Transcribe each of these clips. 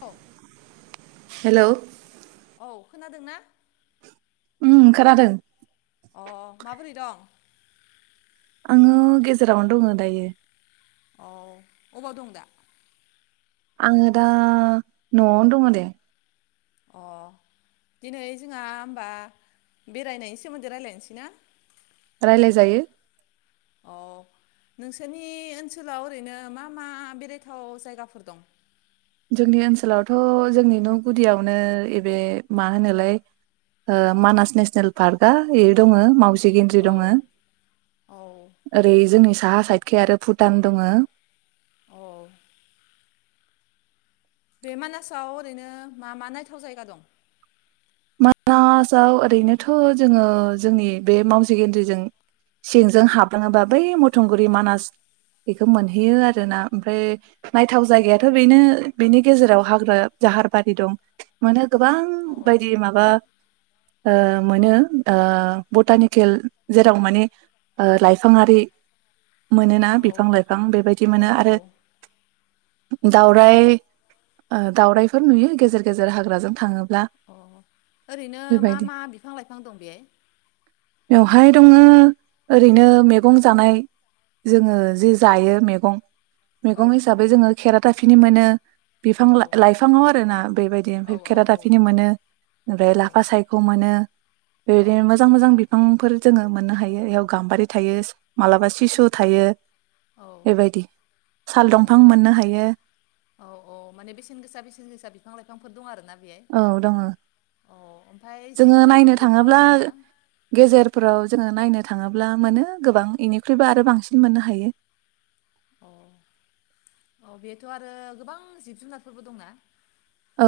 औ। हेलौ। औ खोनादों ना? उम खोनादों। अ माबोरै दं? आङो गेजेरावनो दङ' दायो। औ अबाव दं दा? आङो दा न'आवनो दङ' दे। अ दिनै जोंहा होमबा बेरायनायनि सोमोन्दै रायलायनोसै ना? रायलाय जायो। अ नोंसोरनि ओनसोलाव ओरैनो मा मा बेरायथाव जायगाफोर दं? जोंनि ओनसोलावथ' जोंनि न' गुदियावनो एबे मा होनोलाय मानास नेसनेल पार्कआ ए दङ' माव जि गेन्द्रि औ दङो। औ ओरै जोंनि साहा साइ खै आरो भुटान दङो। औ। बे मानासाव ओरैनो मा मा नायथाव जायगा दं? मानासाव ओरैनोथ' जोङो जोंनि बे मावजि गेन्द्रिजों सिंजों हाबलाङोबा बै मथंगुरि मानास बेखौ मोनहैयो आरोना ओमफ्राय नायथाव जायगायाथ' बेनो बेनि गेजेराव हाग्रा जाहारबारि दं। मानो औ गोबां बे माबा ओ मोनो ओ बटानिकेल जेराव माने ओ लाइफाङारि मोनोना औ बिफां लाइफां बेबायदि औ मोनो औ आरो दाउराय ओ दाउरायफोर नुयो गेजेर गेजेर हाग्राजों थाङोब्ला। अ ओरैनो मा बेबायदि मा बिफां लाइफां दं बेहाय? बेवहाय दङो ओरैनो मेगं जानाय जोङो जि जायो मैगं औ मेगं हिसाबै जोङो खेरा दाफिनि मोनो बिफां औ लाइफाङाव आरोना बेबायदि औ ओमफ्राय औ औ खेरादाफिनि मोनो। ओमफ्राय औ लाफा सायख' मोनो औ बेबायदिनो मोजां मोजां बि बिफांफोर जोङो मोननो हायो बेयाव गाम्बारि थायो मालाबा सिसु थायो। औ बेबायदि साल औ दंफां आरो मोननो हायो औ औ माने बेसेन गोसा बेसेन गोसा बिफां लाायफ बिफांफोर दं आरो ना औ दङ ओमफ्राय जिब जोङो नायनो जुनारफोरबोथ' थाङोब्ला दंना गेजेरफोराव जोङो नायनो थाङोब्ला मोनो गोबां इनिख्रुइबो आरो बांसिन मोननो हायो। अ औ बेथ' आरो गोबां जिब जुनारफोरबो दंना? औ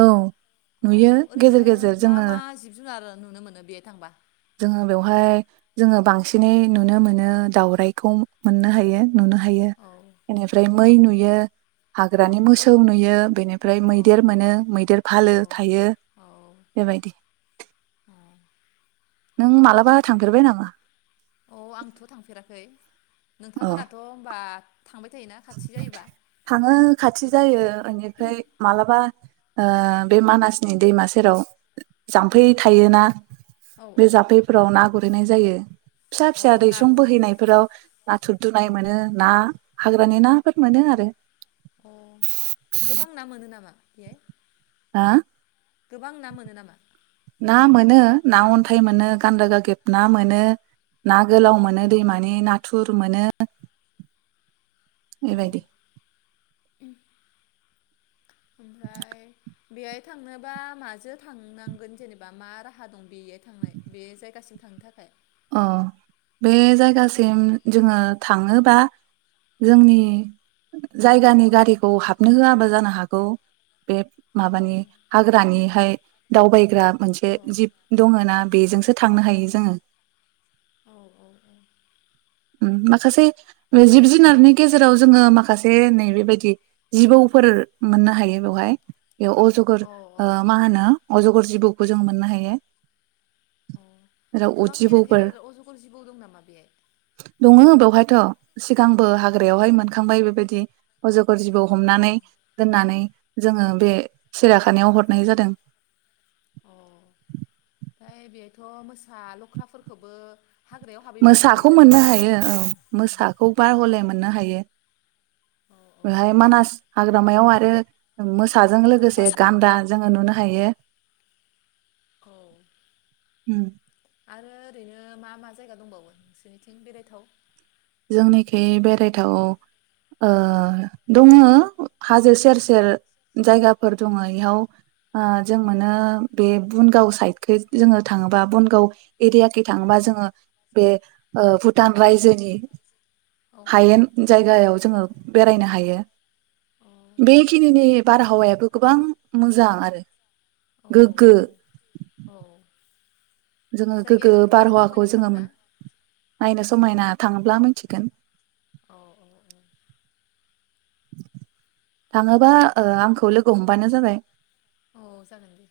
औ नुयो गेजेर ओरैनो गेजेर मा जोङो मा जिब जुनार नुनो मोनो बेहाय थांबा? जोङो बेवहाय जोङो बांसिनै नुनो मोनो दावराइखौ मोननो हायो। नुनो हायो औ इनिफ्राय मै नुयो। बियो औ हाग्रानि मोसौ नुयो बेनिफ्राय औ मैदेर मोनो मैदेर औ फालो थायो औ बेबायदि। औ नों मालाबा थांफेरबाय नामा? औ आंथ' थांफेराखै। अ नोंथांमोनाथ' होनबा। थाङो खाथि बे जायो जायगायाव ओनिफ्राय मालाबा ओ। बे मानासनि दैमा सेराव। जाम्फै थायोना औ बे औ जाम्फैफोराव ना गुरैनाय जायो। फिसा औ फिसा दैसं नाबो बोहैनायफोराव नाथुर औ दुनाय मोनो ना। हाग्रानि नाफोर मोनो आरो। अ गोबां ना मोनो नामा बेहाय? हो? गोबां ना मोनो नामा? ना मोनो ना अन्थाइ मोनो गान्दा गागेब ना मोनो। ना गोलाव मोनो औ दैमानि नाथुर फोर मोनो। बेबायदि। ओम। ओमफ्राय। बेहाय थांनोबा माजों थांनांगोन जेनेबा मा राहा दं बेहाय थांनाय बे जायगासिम थांनो थाखाय? अ बे जायगासिम जोङो थाङोबा जोंनि जायगानि गारिखौ हाबनो होआबो जानो हागौ। बे औ माबानि हाग्रानिहाय दावबायग्रा मोनसे औ जिप दङो ना। बेजोंसो थांनो हायो जोङो। औ औ औ। ओम माखासे ओ जिब जुनारनि गेजेराव जोङो माखासे नै बेबायदि जिबौफोर मोननो हायो बेवहाय। बेयाव अजगर औ औ ओ मा होनो। अजगर जिबौखौ जों मोननो हायो। औ जेराव अर गोबां गेदेर जिबौफोर गेदेर अजगर जिबौ दों नामा बेहाय? थ' सिगां बो अ हाग्रायावहाय मोनखांबाय बेबायदि। अजग फोर जिबौ अ हमनानै दोननानै जोङो बे सिराखानायाव हरनाय जादों। अ' ओमफाय बेहायथ' मोसा लख्राफोरखौबो हाग्रायाव हाबैबानो नुयो मोसाखौ नामा मोननो हायो औ मोसाखौ बा अ हले मोननो हायो औ बेहाय मानास हाग्रामायाव आरो मोस साजों लोगोसे गान्दा जोङो नुनो हायो। औ उम आरो ओरैनो मा मा जायगा दंबावो नोंसोरनिथिं बेरायथाव? जोंनिखै बेरायथाव ओ दङ हाजो सेर सेर जायगाफोर दङ एहाव ओ जों मोनो बे बुनगाव साइदखै जोङो थाङोबा बुनगाव एरियाखै थाङोबा जोङो बे ओ भुटान रायजोनि औ हायेन जायगायाव जोङो बेरायनो हायो। बेखिनिनि बारहावायाबो गोबां मोजां आरो। औ गोग्गो औ जोङो गोग्गो जायगायाबोथ' नायनो बारहावाखौ जोङो समायनाथारना मोन नायनो समायना थाङोब्ला मोनथिगोन। औ औ औ थाङोबा ओ आंखौ लोगो हमबानो जाबाय। औ जागोन दे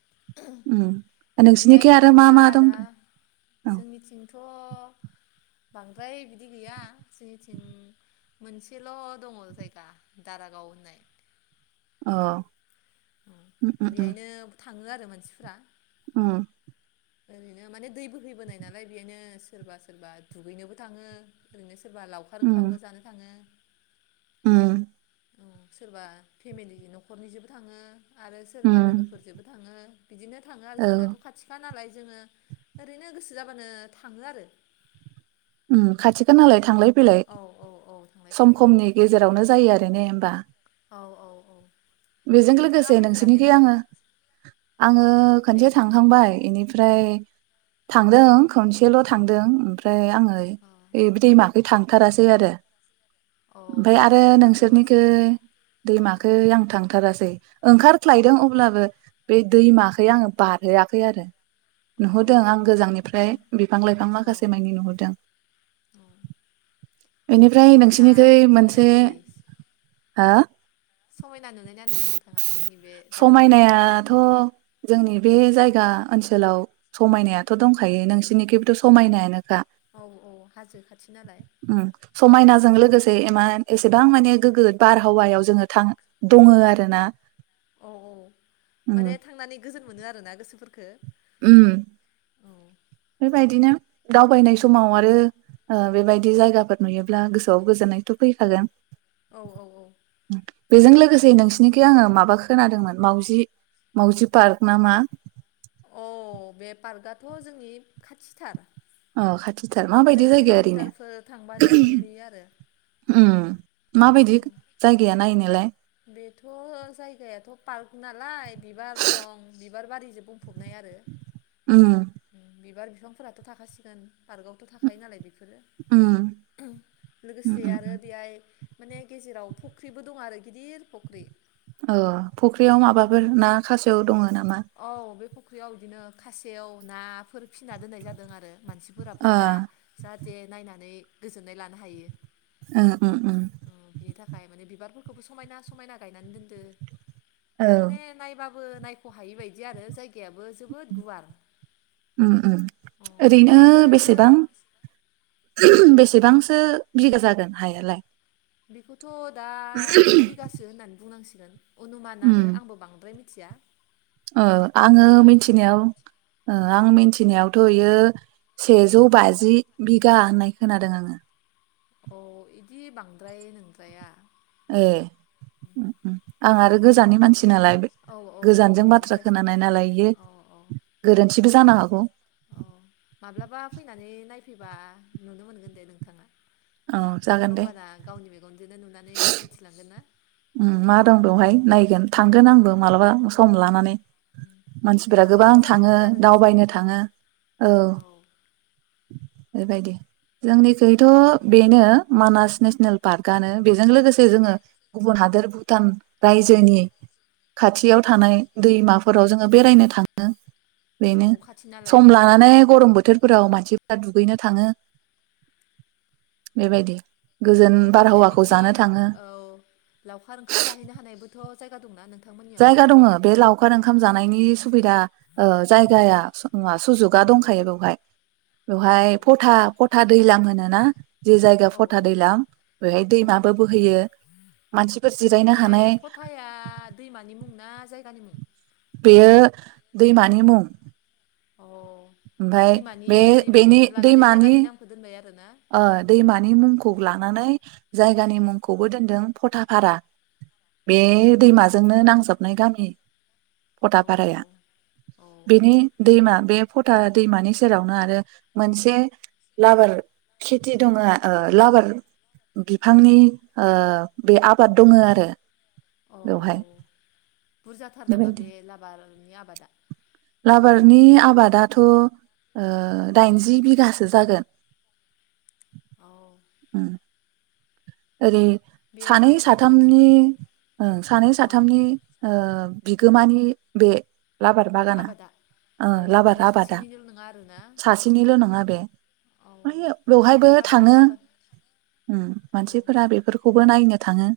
उम नोंसिनिखै बेआयथ' आरो मा होमबा मा दं आदा औ जोंनिथिंथ' बांद्राय बिदि गैया जोंनिथिं मोनसेल' दङ जायगा दारागाव होननाय औ बेआयनो थाङो आरो मानसिफ्रा। उम ओरैनो माने दै बोहैबोनाय नालाय बेआयनो सोरबा सोरबा दुगैनोबो थाङो। ओरैनो सोरबा लावखार उम ओंखामबो जानो थाङो। उम अ' औ सोरबा फेमिलिनि न'खरनिजोंबो थाङो। आरो सोरबा उम लोगोफोरजोंबो थाङो। बिदिनो थाङो आरो औ जोंनाथ' खाथिखा नालाय। जोंङो ओरैनो गोसो जाबानो थाङो उम खाथिखा नालाय थांलाय फैलाइ औ औ औ थांलाय खम फैलाय औ समनि गेजेरावनो जायो आरो ना होमबा औ औ औ बेजों नोंथाङा लोगोसे फैफेराखै नोंसोरनिखै नामा आङो औ आङो औ दे खनसे बुं थांखांबाय बेनिफ्राय थांदों खनसेल' थांदों ओमफ्राय आङो औ बे दैमाखै थांथारासै आरो औ ओमफ्राय आरो दैमाखौ नुवासै नोंसोरनिथिं औ दैमाखौ आं थां औ ओंखारख्लायदों अब्लाबो बे दैमाखौै आङो बारहोआखै आरो औ नुहुरदों औ आं गोजाननिफ्राय बिफां लाइफां औ माखासे मानि नुहुरदों औ बेनिफ्राय समायना नोंसिनिथिं नुनायना मोनसे नुयि हा? समायना नुनायना नुयै नोंथाङा जोंनि बे दारागावखौ समायनायाथ' जोंनि बे जायगा ओनसोलाव समायनायाथ' दंखायो नोंसोर बिनिखिबोथ समायनायानो खा औ औ हाजो खाथि नालाय समायनाजों औ लोगोसे गोबां माने गोगो बारहावायाव जोङो थाङो दङ आरोना औ औ उम माने थांनानै गोजोन मोनो आरोना गोसोफोरखो उम औ बेबायदि नो दावबायनाय औ समाव आरो बेबायदि जायगाफोर नुयोब्ला गोसोआव गोजोननायथ' फैखागोन। औ औ औ बेजों लोगोसे नोंसिनिखै आङो माबा खोनादोंमोन माउजि माउजि पार्क ना मा? औ बे पार्कआथ जोंनि खाथिथार अ खा थिथार नै माबायदि जायगाया ओरैनो किल'मिटारफोर थांबानो मोनहैयो आरो उम माबायदि औ जायगाया नायनो [unintelligible] बेथ जायगायाथ पार्क नालाय बिबार दं बिबार बारिजों बुंफबनाय आरो उम बिबार बिफांफोराथ थाखासिगोन पार्कआवथ थाखायो नालाय बि बेफोरो उम उम लोगोसे उम आरो उम बेहाय माने गेजेराव फुख्रिबो दं आरो गिदिर फुख्रि अ फुख्रियाव उम बे माबाफोर ना खासेयाव दङ नामा औ बे फुख्रियाव बिदिनो खासेयाव नाफोर फिसिना दोननाय जादों आरो मानसिफोरा ओ फैबा जाहाथे नायनानै गोजोननाय लानो हायो उम उम उम अ बिनि थाखाय माने बिबारफोर फोरखौबो समायना समायना गायनानै दोनदो औ माने नायबाबो फो नाय सहायै बायदि आरो जायगायाबो जोबोद गुवार उम उम अ ओरैनो आगोल बेसेबां बेसेबांसो बिगा जागोन हायालाय बिखौ थ दा जि बिगासो होननानै बुंनांसिगोन ! ! ! अनुमान उम आरो आंबो बांद्राय मिथि खुथिया ओ आङो मिनथिनायाव ओ औ आं मिनथिनायावथ बेयो सेजौ बाजि बिघा होननाय खोनादों आङो अ इदि बांद्राय नोंद्राया ए आं आरो गोजाननि मानसि नालाय बे- औ औ औ गोजानजों बाथ्रा बेलेगनिफ्रायसो खोनानाय नालाय इयो औ औ गोरोन्थिबो जानो हागौ औ माब्लाबा फैनानै नायफै फैबा नुनो मोनगोन दे नोंथाङा औ जागोन दे होमबाना गावनि मेगन बिदिनो नुनानै मिथिलांगोन ना उम मा दं औ बेवहाय नायगोन थांगोन आंबो मालाबा औ सम औ लानानै मानसिफोरा थांबा गोबां मोजां थाङो मोनो आरो दावबायनो गोसोफोरखौ थाङो औ बेबायदि जोंनिखैथ औ बेनो मानास नेसनेल पार्क आनो बेजों लोगोसे जोङो गुबुन हादोर भुटान रायजोनि खाथियाव थानाय दैमाफोराव जोङो बेरायनो थाङो औ बेनो खाथि नालाय सम लानानै गरम बोथोरफोराव मानसि दा दुगैनो थाङो बेबायदि गोजोन औ ओमफ्राय बारहावाखौ बिदि जानो थाङो औ लावखार ओंखाम जाहैनो हानायबोथ जायगा दंना नों जायगा दङो बे लावखार ओंखाम जानायनि सुबिदा ओ जायगाया सुजुगा दंखायो बेवहाय औ बेवहाय फथा फथा दैलां होनो नोना जे जायगा औ औ फथा दैलां बेवहाय औ दैमाबो बोहैयो मानसिफोर जिरायनो हानाय नि मुं ना जायगानि मुं बेयो दैमानि मुं अ ओमफाय दैमानि बे बेनि मुंखौनो लानानै दैमानि जायगानि नामखौ दोनबाय आरोना ओ दैमानि मुंखौ लानानै जायगानि मुंखौबो दोनदों फथाफारा बे औ दैमाजोंनो नांजाबनाय गामि नि औ फटाफाराया औ बेनि दैमा बे फथा दैमानि सेरावनो आरो मोनसे लाबार खेथि दङो ओ लाबार बिफांनि ओ बे आबाद दङो आरो औ औ बेवहाय बुरजाथार नामा बेबायदि बे लाबार नि आबादा नि आबादाथ' ओ दाइनजि बिघासो जागोन औ उम ओरै सानै बेहायबो साथामनि मानसिफोर उम सानै औ साथामनि ओ बिगोमानि बे लाबार बागाना आबादा ओ औ लाबार माने आबादा सासेनिल' नङा आरोना सासेनिल' नङा बे औ ओमफ्रायो बेवहायबे लाबार थाङो आबाद उम औ मानसिफोरा बेफोरखौ बो नायनो थाङो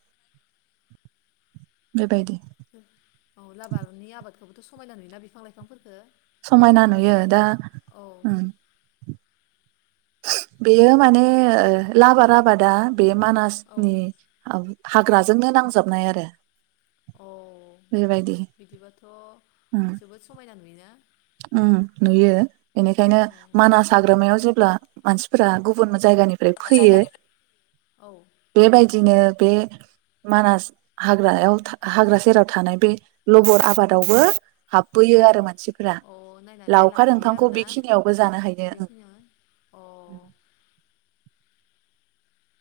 बेबायदि औ लाबारनि आबादखौबोथ' समायना नुयोना बिफां लाइफांफोरखो समायना नुयो दा उम [inaudible] बेयो माने बेखौ लाबार आबाद दा बे औ मानासनि औ हाग्राजोंनो नांजाबनाय आरो औ बेबायदि बिदिबाथ' जोबोद समायना नुयोना नुयो नुयो बेनिखायनो औ मानास हाग्रामायाव जेब्ला मानसिफोरा गुबुन जायगानिफ्राय फैयो जायगानिफ्राय औ बेबायदिनो बे मानास हाग्रायाव हाग्रा सेराव थानाय बे लबर आबादावबो हाबहैयो अ आरो मानसिफोरा। अ नायना लावखार नायलांखायो ओंखामखौ आरोना बेखिनियावबो जानो हायो बेखिनियावनो ओं। अ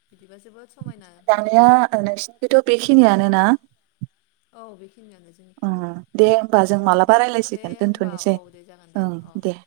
बिदिबा जोबोद समायना बे दानिया जायगाया नोंसिनिखैथ' बे [unintelligible] खिनियानो ना? औ [unintelligible] जोंनिखै उम दे होमबा जों अ मालाबा दे राय्लायसिगोन होमबा औ दोनथ'नोसै दे जागोन दे ओं अ दे।